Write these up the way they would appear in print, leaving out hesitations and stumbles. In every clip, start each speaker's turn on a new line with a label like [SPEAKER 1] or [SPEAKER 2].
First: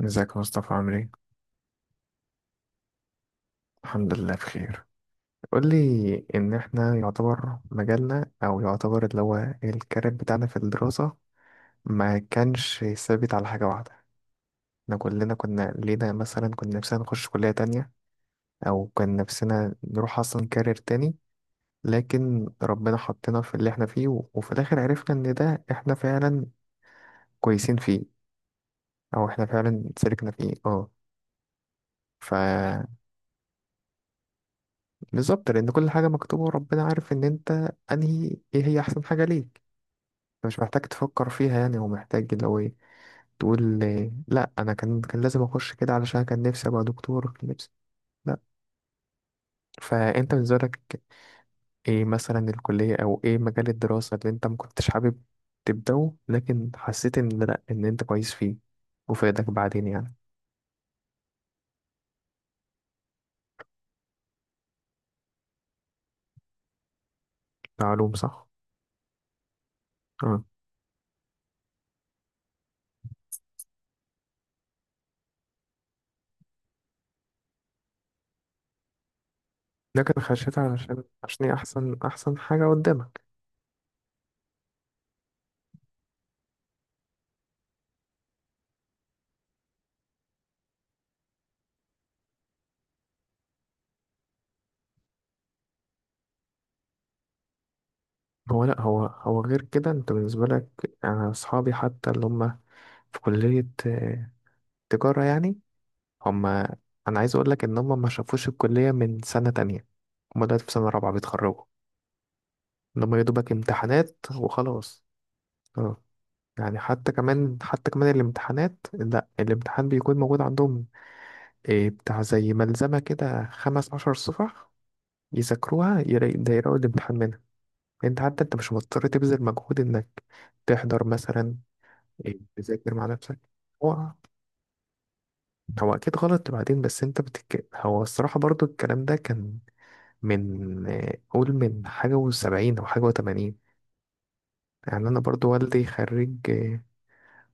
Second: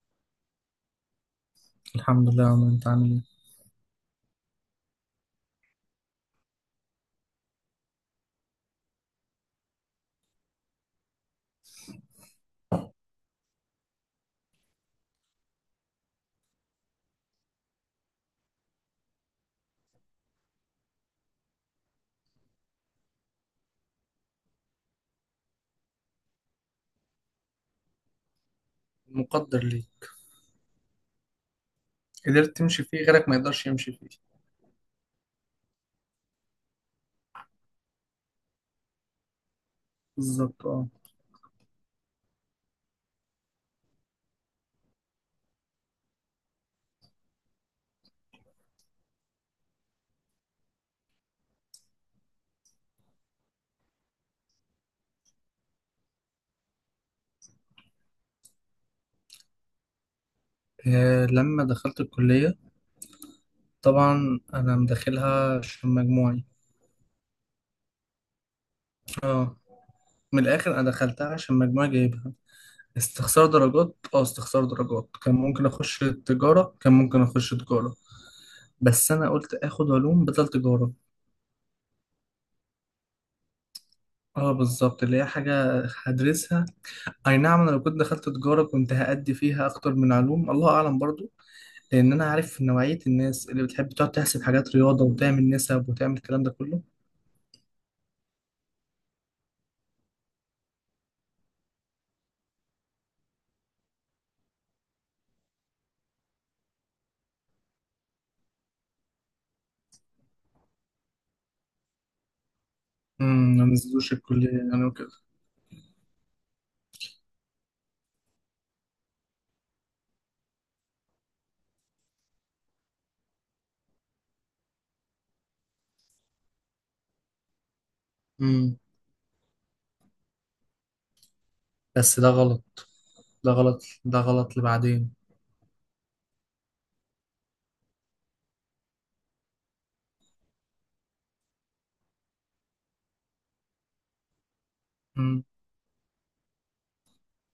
[SPEAKER 1] ازيك يا مصطفى؟ عامل ايه؟
[SPEAKER 2] الحمد لله يا عمرو، انت عامل ايه؟
[SPEAKER 1] الحمد لله بخير. قول لي، ان احنا يعتبر مجالنا او يعتبر اللي هو الكارير بتاعنا في الدراسة ما كانش ثابت على حاجة واحدة. احنا كلنا كنا لينا مثلا، كنا نفسنا نخش كلية تانية او كان نفسنا نروح اصلا كارير تاني، لكن ربنا حطنا في اللي احنا فيه و- وفي الاخر عرفنا ان ده احنا فعلا كويسين فيه او احنا
[SPEAKER 2] مقدر
[SPEAKER 1] فعلا
[SPEAKER 2] ليه؟
[SPEAKER 1] سلكنا فيه.
[SPEAKER 2] قدرت تمشي
[SPEAKER 1] اه،
[SPEAKER 2] فيه، غيرك ما يقدرش يمشي فيه.
[SPEAKER 1] بالظبط، لأن كل حاجة مكتوبة وربنا عارف إن أنت أنهي، إيه هي أحسن حاجة ليك، فمش
[SPEAKER 2] بالظبط
[SPEAKER 1] محتاج
[SPEAKER 2] اه.
[SPEAKER 1] تفكر فيها. يعني هو محتاج لو إيه تقول، إيه، لأ أنا كان لازم أخش كده علشان كان نفسي أبقى دكتور، كان نفسي، لأ. فأنت بالنسبة لك إيه مثلا الكلية أو إيه مجال الدراسة اللي أنت مكنتش حابب تبدأه لكن حسيت إن لأ، إن أنت كويس فيه وفادك بعدين يعني.
[SPEAKER 2] لما دخلت الكلية طبعا انا مداخلها عشان مجموعي.
[SPEAKER 1] معلوم، صح؟
[SPEAKER 2] اه.
[SPEAKER 1] أه.
[SPEAKER 2] من الاخر انا دخلتها عشان مجموعي جايبها استخسار درجات، اه استخسار درجات، كان ممكن اخش تجارة، كان ممكن اخش تجارة، بس انا قلت اخد
[SPEAKER 1] لكن
[SPEAKER 2] علوم بدل
[SPEAKER 1] خشيت
[SPEAKER 2] تجارة.
[SPEAKER 1] علشان، عشان هي أحسن أحسن حاجة قدامك.
[SPEAKER 2] اه بالظبط، اللي هي حاجة هدرسها. اي نعم، انا لو كنت دخلت تجارة كنت هأدي فيها اكتر من علوم، الله اعلم برضو، لان انا عارف نوعيه الناس اللي بتحب تقعد تحسب حاجات رياضه وتعمل نسب وتعمل الكلام ده كله.
[SPEAKER 1] هو لا، هو هو غير كده. انت بالنسبة لك، انا اصحابي حتى اللي هم في كلية تجارة يعني، هم، انا عايز اقول لك ان هم ما شافوش الكلية من سنة تانية. هم دلوقتي في سنة رابعة بيتخرجوا، ان هم يا دوبك
[SPEAKER 2] ما نزلوش
[SPEAKER 1] امتحانات
[SPEAKER 2] الكليه يعني
[SPEAKER 1] وخلاص.
[SPEAKER 2] وكده.
[SPEAKER 1] اه. يعني حتى كمان الامتحانات، لا الامتحان بيكون موجود عندهم إيه، بتاع زي ملزمة كده 15 صفح، يذاكروها ده يلاقوا الامتحان منها. انت حتى انت مش
[SPEAKER 2] امم
[SPEAKER 1] مضطر تبذل مجهود انك تحضر مثلا،
[SPEAKER 2] بس ده
[SPEAKER 1] إيه،
[SPEAKER 2] غلط،
[SPEAKER 1] تذاكر مع نفسك.
[SPEAKER 2] ده غلط،
[SPEAKER 1] هو
[SPEAKER 2] ده غلط لبعدين.
[SPEAKER 1] هو اكيد غلط بعدين، بس انت هو الصراحه برضو الكلام ده كان من، قول من حاجه وسبعين او حاجه وتمانين. يعني انا
[SPEAKER 2] امم
[SPEAKER 1] برضو والدي خريج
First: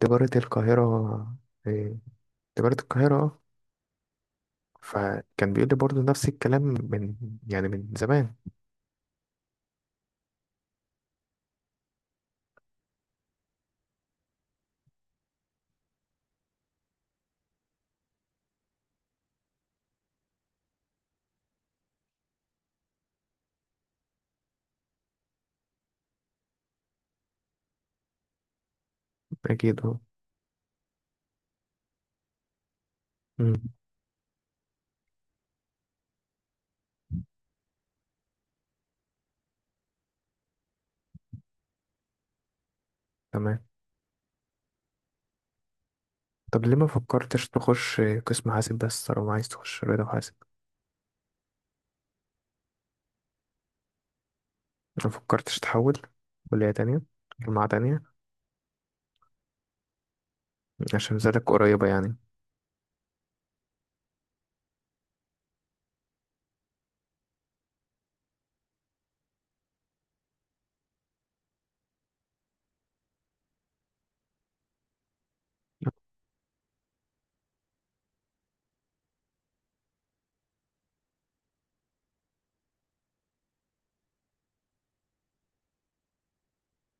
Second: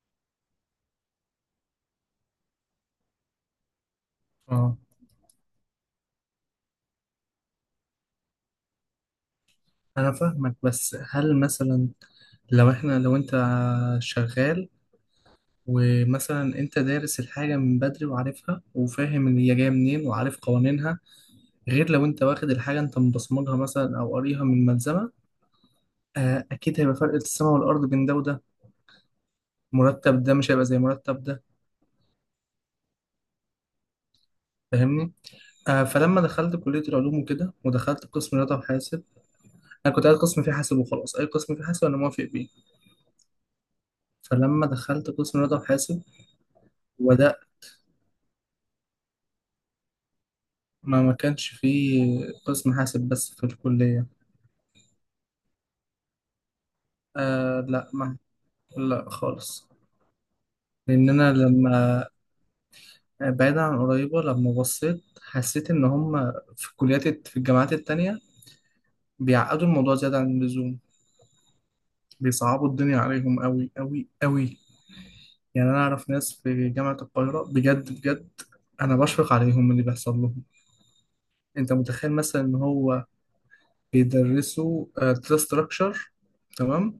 [SPEAKER 1] تجاره القاهره، آه، تجاره القاهره،
[SPEAKER 2] اه
[SPEAKER 1] فكان بيقول لي برضو نفس الكلام من، يعني من زمان.
[SPEAKER 2] انا فاهمك، بس هل مثلا لو انت شغال ومثلا انت دارس الحاجه من بدري وعارفها وفاهم ان هي جايه منين وعارف قوانينها، غير لو انت واخد الحاجه انت مبصمجها مثلا او قاريها من ملزمه؟ اكيد هيبقى فرق السماء والارض بين ده وده.
[SPEAKER 1] اكيد اه.
[SPEAKER 2] مرتب ده مش هيبقى زي مرتب ده.
[SPEAKER 1] مم،
[SPEAKER 2] فاهمني؟ فلما دخلت كلية العلوم وكده ودخلت قسم رياضة وحاسب. أنا كنت قاعد قسم فيه حاسب وخلاص، أي قسم فيه حاسب أنا موافق بيه.
[SPEAKER 1] تمام.
[SPEAKER 2] فلما دخلت قسم رياضة وحاسب
[SPEAKER 1] طب ليه ما
[SPEAKER 2] وده
[SPEAKER 1] فكرتش تخش قسم حاسب بس، طالما عايز تخش رياضه وحاسب؟
[SPEAKER 2] ما كانش فيه قسم حاسب بس في الكلية.
[SPEAKER 1] ما فكرتش تحول كليه تانية، جامعه
[SPEAKER 2] لا
[SPEAKER 1] تانية؟
[SPEAKER 2] ما، لا خالص. لأن
[SPEAKER 1] عشان
[SPEAKER 2] أنا
[SPEAKER 1] زادك قريبه
[SPEAKER 2] لما،
[SPEAKER 1] يعني.
[SPEAKER 2] بعيدا عن قريبة، لما بصيت حسيت إن هم في في الجامعات التانية بيعقدوا الموضوع زيادة عن اللزوم، بيصعبوا الدنيا عليهم أوي أوي أوي. يعني انا اعرف ناس في جامعة القاهرة، بجد بجد انا بشفق عليهم من اللي بيحصل لهم. انت متخيل مثلا ان هو بيدرسوا داتا ستراكشر؟ تمام.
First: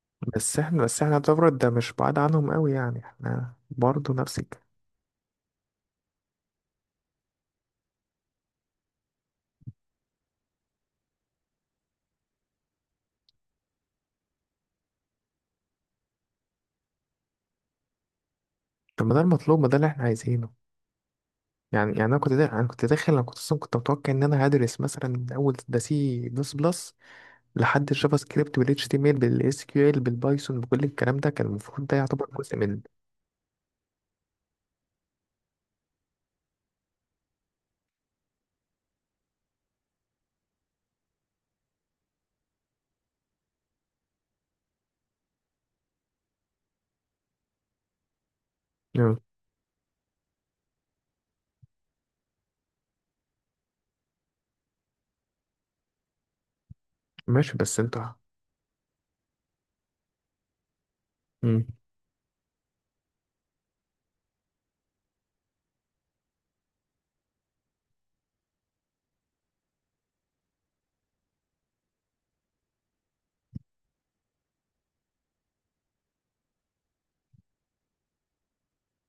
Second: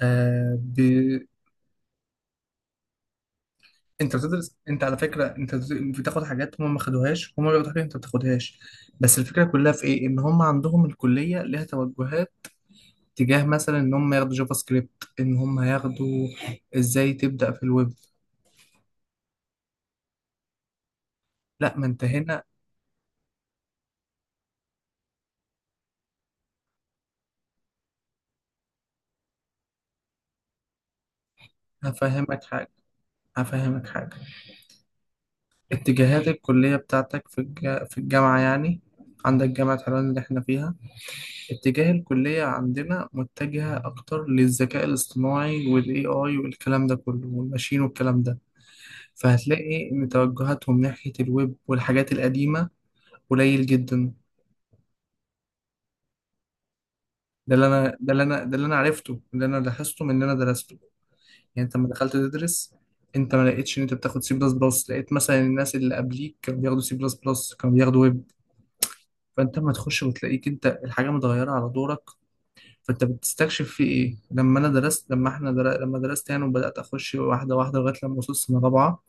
[SPEAKER 2] آه
[SPEAKER 1] بس
[SPEAKER 2] ب...
[SPEAKER 1] احنا بس احنا يعتبر ده مش بعاد عنهم قوي، يعني احنا برضه
[SPEAKER 2] انت
[SPEAKER 1] نفس
[SPEAKER 2] بتدرس،
[SPEAKER 1] الكلام.
[SPEAKER 2] انت على فكرة انت بتاخد حاجات هم ما خدوهاش، هم بياخدوا حاجات انت ما بتاخدهاش. بس الفكرة كلها في ايه؟ ان هم عندهم الكلية ليها توجهات تجاه مثلا ان هم ياخدوا جافا سكريبت، ان هم ياخدوا ازاي تبدأ في الويب.
[SPEAKER 1] طب ما ده المطلوب، ما ده اللي احنا عايزينه.
[SPEAKER 2] لا ما
[SPEAKER 1] يعني
[SPEAKER 2] انت
[SPEAKER 1] انا كنت
[SPEAKER 2] هنا،
[SPEAKER 1] دا... انا كنت داخل انا كنت اصلا كنت متوقع ان انا هدرس مثلا من اول ده سي بلس بلس لحد الجافا سكريبت والاتش تي ام ال بالاس كيو ال بالبايثون، بكل الكلام ده، كان المفروض ده يعتبر
[SPEAKER 2] هفهمك
[SPEAKER 1] جزء
[SPEAKER 2] حاجة،
[SPEAKER 1] من.
[SPEAKER 2] هفهمك حاجة. اتجاهات الكلية بتاعتك في في الجامعة يعني. عندك جامعة حلوان اللي احنا فيها، اتجاه الكلية عندنا متجهة أكتر للذكاء الاصطناعي والاي اي والكلام ده كله والماشين والكلام ده.
[SPEAKER 1] مم.
[SPEAKER 2] فهتلاقي إن توجهاتهم ناحية الويب والحاجات القديمة قليل جدا.
[SPEAKER 1] ماشي،
[SPEAKER 2] ده اللي
[SPEAKER 1] بس
[SPEAKER 2] أنا
[SPEAKER 1] انتوا.
[SPEAKER 2] ده اللي أنا ده اللي أنا عرفته، اللي أنا لاحظته من اللي أنا درسته.
[SPEAKER 1] مم.
[SPEAKER 2] يعني أنت لما دخلت تدرس أنت ما لقيتش إن أنت بتاخد سي بلس بلس، لقيت مثلا الناس اللي قبليك كانوا بياخدوا سي بلس بلس، كانوا بياخدوا ويب. فانت لما تخش وتلاقيك انت الحاجه متغيره على دورك، فانت بتستكشف في ايه. لما انا درست، لما درست يعني وبدات اخش واحده واحده لغايه لما وصلت سنه رابعه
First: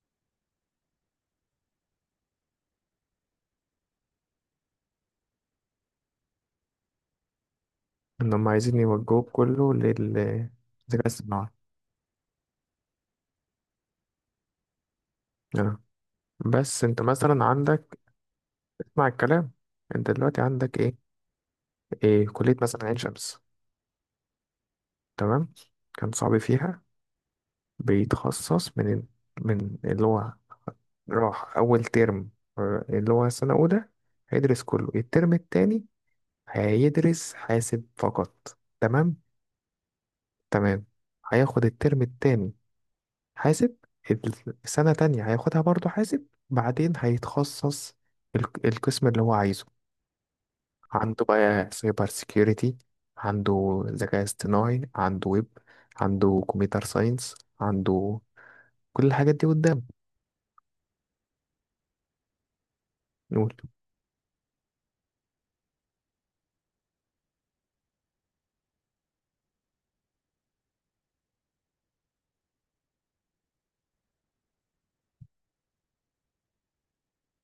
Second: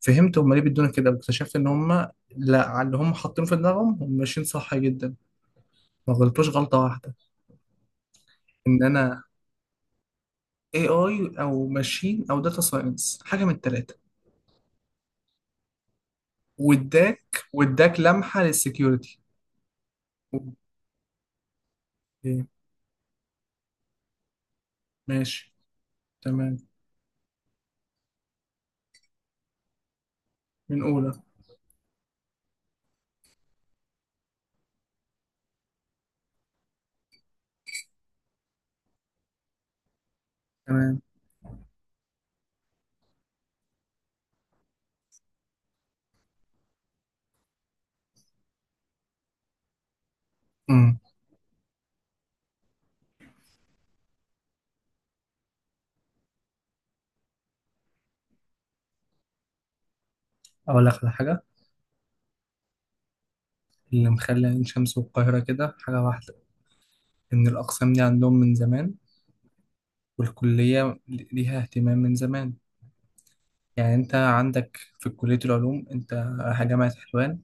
[SPEAKER 2] فهمت هم ليه بيدونا كده، واكتشفت ان هم لا، على اللي هم حاطينه في دماغهم هم ماشيين صح جدا، ما غلطوش غلطه واحده.
[SPEAKER 1] ان هم عايزين
[SPEAKER 2] ان انا
[SPEAKER 1] يوجهوك كله للذكاء
[SPEAKER 2] اي اي
[SPEAKER 1] الاصطناعي،
[SPEAKER 2] او ماشين او داتا ساينس، حاجه من الثلاثه.
[SPEAKER 1] آه. بس انت مثلا
[SPEAKER 2] واداك
[SPEAKER 1] عندك.
[SPEAKER 2] واداك لمحه
[SPEAKER 1] اسمع
[SPEAKER 2] للسكيورتي.
[SPEAKER 1] الكلام، انت دلوقتي
[SPEAKER 2] اوكي،
[SPEAKER 1] عندك ايه، إيه كلية مثلا؟ عين شمس، تمام،
[SPEAKER 2] ماشي،
[SPEAKER 1] كان صعب
[SPEAKER 2] تمام،
[SPEAKER 1] فيها، بيتخصص من ال- من اللي هو
[SPEAKER 2] من اولى،
[SPEAKER 1] راح أول ترم، اللي هو سنة أولى هيدرس كله، الترم التاني هيدرس حاسب فقط، تمام، تمام.
[SPEAKER 2] تمام.
[SPEAKER 1] هياخد الترم التاني حاسب، السنة تانية هياخدها برضه حاسب، بعدين هيتخصص القسم اللي هو عايزه.
[SPEAKER 2] امم
[SPEAKER 1] عنده بقى سايبر سيكيورتي، عنده ذكاء اصطناعي، عنده ويب، عنده كمبيوتر ساينس، عنده كل الحاجات دي قدام.
[SPEAKER 2] اقول لك على حاجه،
[SPEAKER 1] نقول.
[SPEAKER 2] اللي مخلي عين شمس والقاهرة كده حاجة واحدة، إن الأقسام دي عندهم من زمان والكلية ليها اهتمام من زمان. يعني أنت عندك في كلية العلوم أنت، جامعة حلوان،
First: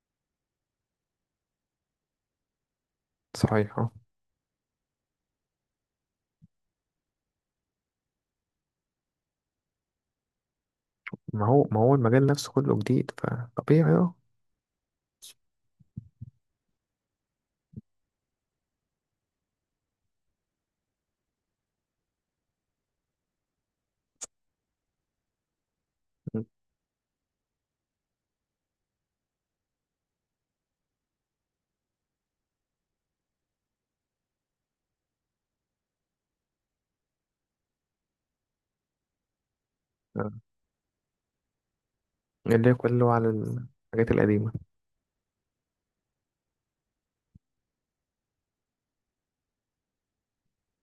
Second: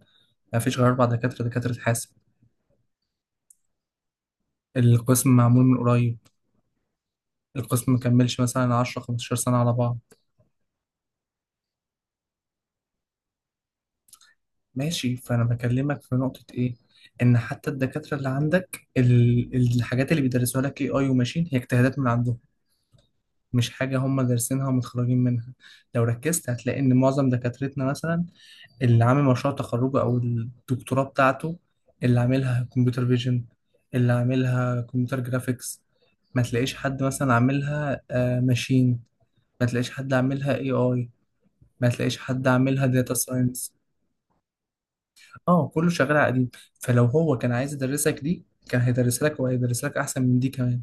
[SPEAKER 2] مفيش غير أربع دكاترة دكاترة حاسب.
[SPEAKER 1] صحيح اه.
[SPEAKER 2] القسم معمول من قريب، القسم مكملش مثلا 10 15 سنة على بعض.
[SPEAKER 1] ما هو المجال نفسه كله جديد فطبيعي. اه.
[SPEAKER 2] ماشي، فأنا بكلمك في نقطة إيه، إن حتى الدكاترة اللي عندك الحاجات اللي بيدرسوها لك AI وماشين هي اجتهادات من عندهم، مش حاجة هم دارسينها ومتخرجين منها. لو ركزت هتلاقي إن معظم دكاترتنا مثلا، اللي عامل مشروع تخرجه أو الدكتوراه بتاعته، اللي عاملها كمبيوتر فيجن، اللي عاملها كمبيوتر جرافيكس، ما تلاقيش حد مثلا عاملها ماشين، ما تلاقيش حد عاملها اي اي، ما تلاقيش حد
[SPEAKER 1] اللي هي
[SPEAKER 2] عاملها
[SPEAKER 1] كله
[SPEAKER 2] داتا
[SPEAKER 1] على
[SPEAKER 2] ساينس.
[SPEAKER 1] الحاجات القديمة.
[SPEAKER 2] اه، كله شغال على قديم. فلو هو كان عايز يدرسك دي كان هيدرسها لك وهيدرس لك احسن من دي كمان.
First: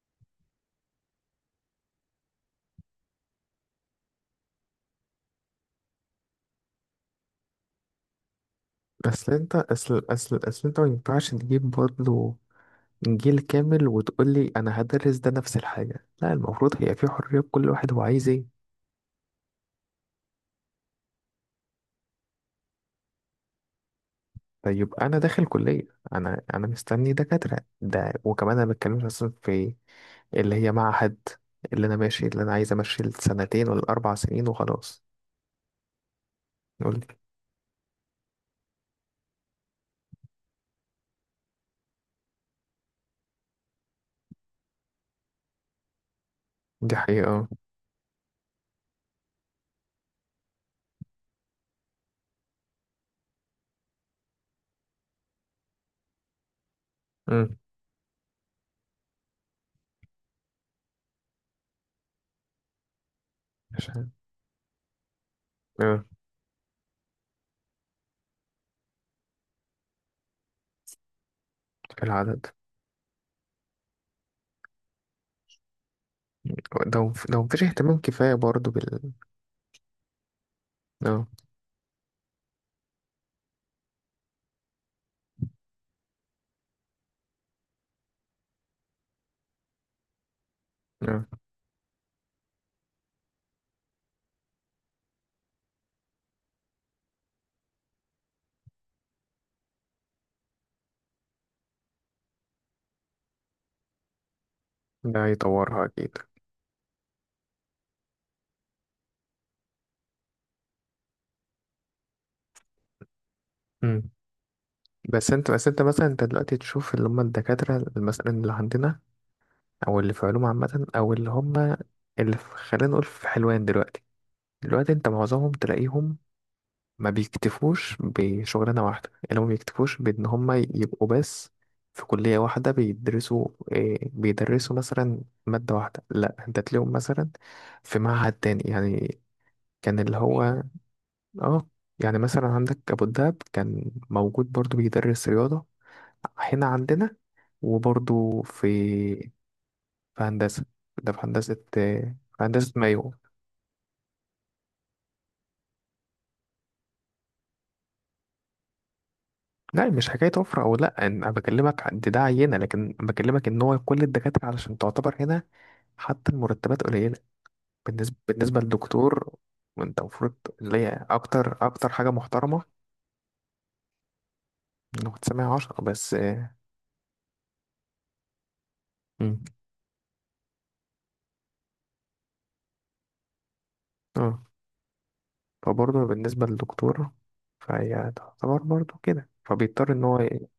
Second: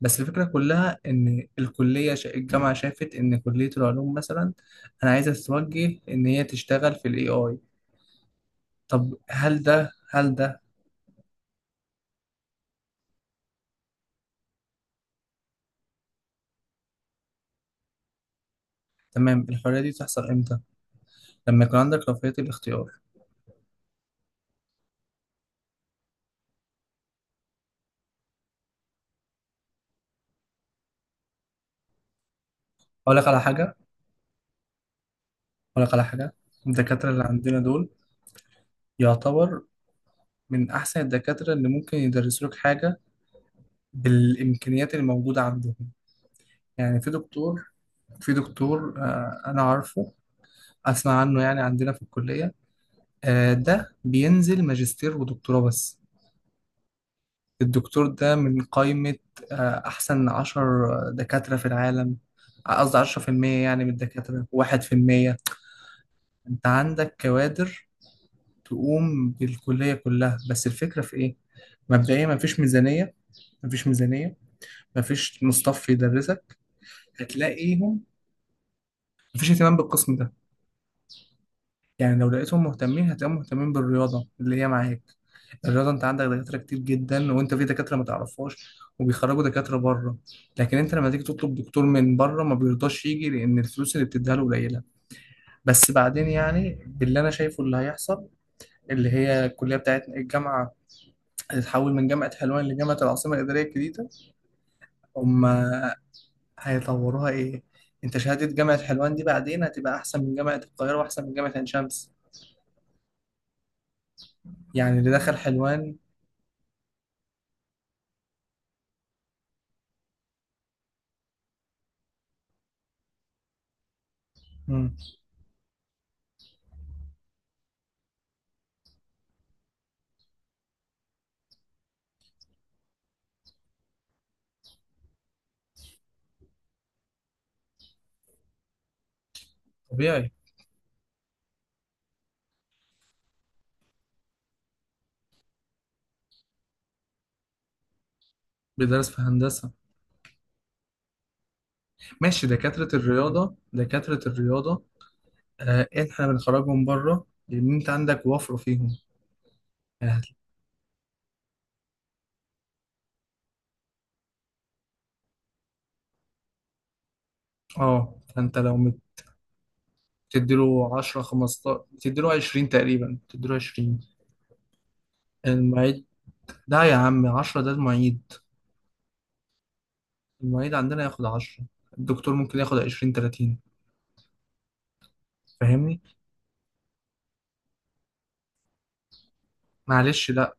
[SPEAKER 2] بس الفكره كلها ان الجامعه شافت ان كليه العلوم مثلا انا عايزه تتوجه ان هي تشتغل في الاي اي. طب
[SPEAKER 1] أصل أنت،
[SPEAKER 2] هل ده
[SPEAKER 1] أصل
[SPEAKER 2] هل
[SPEAKER 1] أصل
[SPEAKER 2] ده
[SPEAKER 1] أصل أنت ما ينفعش تجيب برضه جيل كامل وتقول لي أنا هدرس ده نفس الحاجة، لا المفروض هي في حرية كل واحد هو عايز إيه.
[SPEAKER 2] تمام؟ الحريه دي تحصل امتى؟ لما يكون عندك رفاهيه الاختيار.
[SPEAKER 1] طيب أنا داخل كلية، أنا مستني دكاترة ده، وكمان أنا بتكلمش أصلا في اللي هي معهد، اللي أنا عايز أمشي
[SPEAKER 2] اقول لك على
[SPEAKER 1] السنتين
[SPEAKER 2] حاجه،
[SPEAKER 1] ولا ال4 سنين وخلاص.
[SPEAKER 2] اقول لك على حاجه،
[SPEAKER 1] قول لي.
[SPEAKER 2] الدكاتره اللي عندنا دول يعتبر من احسن الدكاتره اللي ممكن يدرسوا لك حاجه بالامكانيات اللي موجوده عندهم.
[SPEAKER 1] دي
[SPEAKER 2] يعني في
[SPEAKER 1] حقيقة اه.
[SPEAKER 2] دكتور، في دكتور انا عارفه، اسمع عنه يعني، عندنا في الكلية. ده بينزل ماجستير ودكتوراه بس.
[SPEAKER 1] أمم.
[SPEAKER 2] الدكتور ده من قائمة احسن عشر دكاترة في العالم، قصدي عشرة في المية يعني، من
[SPEAKER 1] عشان
[SPEAKER 2] الدكاترة واحد في المية.
[SPEAKER 1] اه،
[SPEAKER 2] انت عندك كوادر تقوم بالكلية كلها، بس الفكرة في ايه؟
[SPEAKER 1] في
[SPEAKER 2] مبدئيا
[SPEAKER 1] العدد.
[SPEAKER 2] مفيش ميزانية، مفيش ميزانية، مفيش مصطف يدرسك.
[SPEAKER 1] لو مفيش اهتمام
[SPEAKER 2] هتلاقيهم،
[SPEAKER 1] كفاية برضو بال،
[SPEAKER 2] مفيش اهتمام بالقسم ده.
[SPEAKER 1] اه.
[SPEAKER 2] يعني لو لقيتهم مهتمين هتلاقيهم مهتمين بالرياضة اللي هي معاك. الرياضة انت عندك دكاترة كتير جدا، وانت في دكاترة ما تعرفهاش وبيخرجوا دكاترة بره. لكن انت لما تيجي
[SPEAKER 1] اه.
[SPEAKER 2] تطلب دكتور من بره ما بيرضاش يجي لان الفلوس اللي بتديها له قليلة. بس بعدين يعني، باللي انا شايفه اللي هيحصل، اللي هي الكلية بتاعتنا، الجامعة هتتحول من جامعة حلوان لجامعة العاصمة الإدارية الجديدة.
[SPEAKER 1] ده
[SPEAKER 2] هم
[SPEAKER 1] هيطورها أكيد.
[SPEAKER 2] هيطوروها ايه؟ انت شهادة جامعة حلوان دي بعدين هتبقى احسن من جامعة القاهرة واحسن من جامعة عين شمس.
[SPEAKER 1] أمم.
[SPEAKER 2] يعني اللي
[SPEAKER 1] بس
[SPEAKER 2] دخل
[SPEAKER 1] انت بس انت
[SPEAKER 2] حلوان.
[SPEAKER 1] مثلا، انت دلوقتي تشوف اللي هم الدكاترة مثلا اللي عندنا، أو اللي في علوم عامة، أو اللي هم اللي في، خلينا نقول في حلوان دلوقتي انت معظمهم تلاقيهم ما بيكتفوش بشغلانة واحدة، يعني ما بيكتفوش بإن هما يبقوا بس في كلية واحدة بيدرسوا إيه، بيدرسوا مثلا مادة واحدة، لا انت تلاقيهم مثلا في معهد تاني يعني، كان اللي
[SPEAKER 2] طبيعي،
[SPEAKER 1] هو. اه. يعني مثلا عندك أبو الدهب كان موجود برضو بيدرس رياضة هنا عندنا، وبرضو في
[SPEAKER 2] بيدرس في هندسة.
[SPEAKER 1] في هندسة، ده في هندسة، في
[SPEAKER 2] ماشي،
[SPEAKER 1] هندسة
[SPEAKER 2] دكاترة
[SPEAKER 1] مايو.
[SPEAKER 2] الرياضة دكاترة الرياضة، احنا بنخرجهم بره لأن أنت عندك وفر فيهم.
[SPEAKER 1] لا مش
[SPEAKER 2] اه
[SPEAKER 1] حكاية وفرة أو لأ، أنا بكلمك دي، ده عينة، لكن بكلمك إن هو كل الدكاترة علشان تعتبر هنا، حتى المرتبات قليلة. بالنسبة
[SPEAKER 2] فأنت
[SPEAKER 1] بالنسبة
[SPEAKER 2] لو
[SPEAKER 1] للدكتور، وأنت المفروض، اللي
[SPEAKER 2] بتديله
[SPEAKER 1] هي
[SPEAKER 2] 10
[SPEAKER 1] أكتر
[SPEAKER 2] 15،
[SPEAKER 1] أكتر حاجة
[SPEAKER 2] بتديله
[SPEAKER 1] محترمة
[SPEAKER 2] 20 تقريبا، بتديله 20
[SPEAKER 1] إنه تسمع 10
[SPEAKER 2] المعيد.
[SPEAKER 1] بس،
[SPEAKER 2] لا يا عم، 10 ده المعيد،
[SPEAKER 1] مم.
[SPEAKER 2] المعيد عندنا ياخد 10، الدكتور ممكن ياخد 20 30.
[SPEAKER 1] أه،
[SPEAKER 2] فاهمني؟
[SPEAKER 1] فبرضه بالنسبة للدكتور فهي تعتبر برضه كده، فبيضطر إن هو
[SPEAKER 2] معلش لا،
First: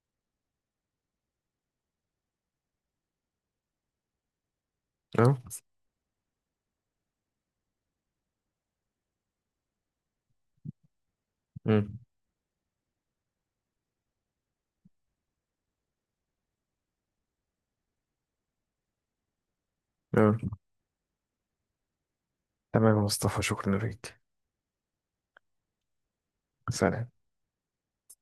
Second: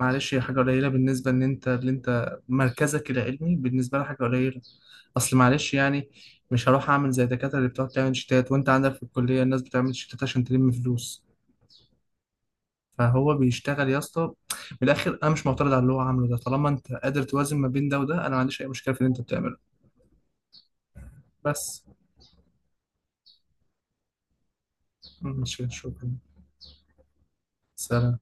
[SPEAKER 2] معلش هي حاجة قليلة بالنسبة إن أنت، اللي أنت مركزك العلمي بالنسبة لها حاجة قليلة. أصل
[SPEAKER 1] أه.
[SPEAKER 2] معلش يعني، مش هروح أعمل زي الدكاترة اللي بتقعد تعمل شيتات، وأنت عندك في الكلية الناس بتعمل شيتات عشان تلم فلوس.
[SPEAKER 1] مم.
[SPEAKER 2] فهو بيشتغل يا اسطى. من الآخر أنا مش معترض على اللي هو عامله ده طالما أنت قادر توازن ما بين ده وده، أنا ما عنديش أي مشكلة في اللي أنت بتعمله.
[SPEAKER 1] أه،
[SPEAKER 2] بس.
[SPEAKER 1] تمام يا مصطفى، شكرا ليك.
[SPEAKER 2] مش شكرا.
[SPEAKER 1] سلام.
[SPEAKER 2] سلام.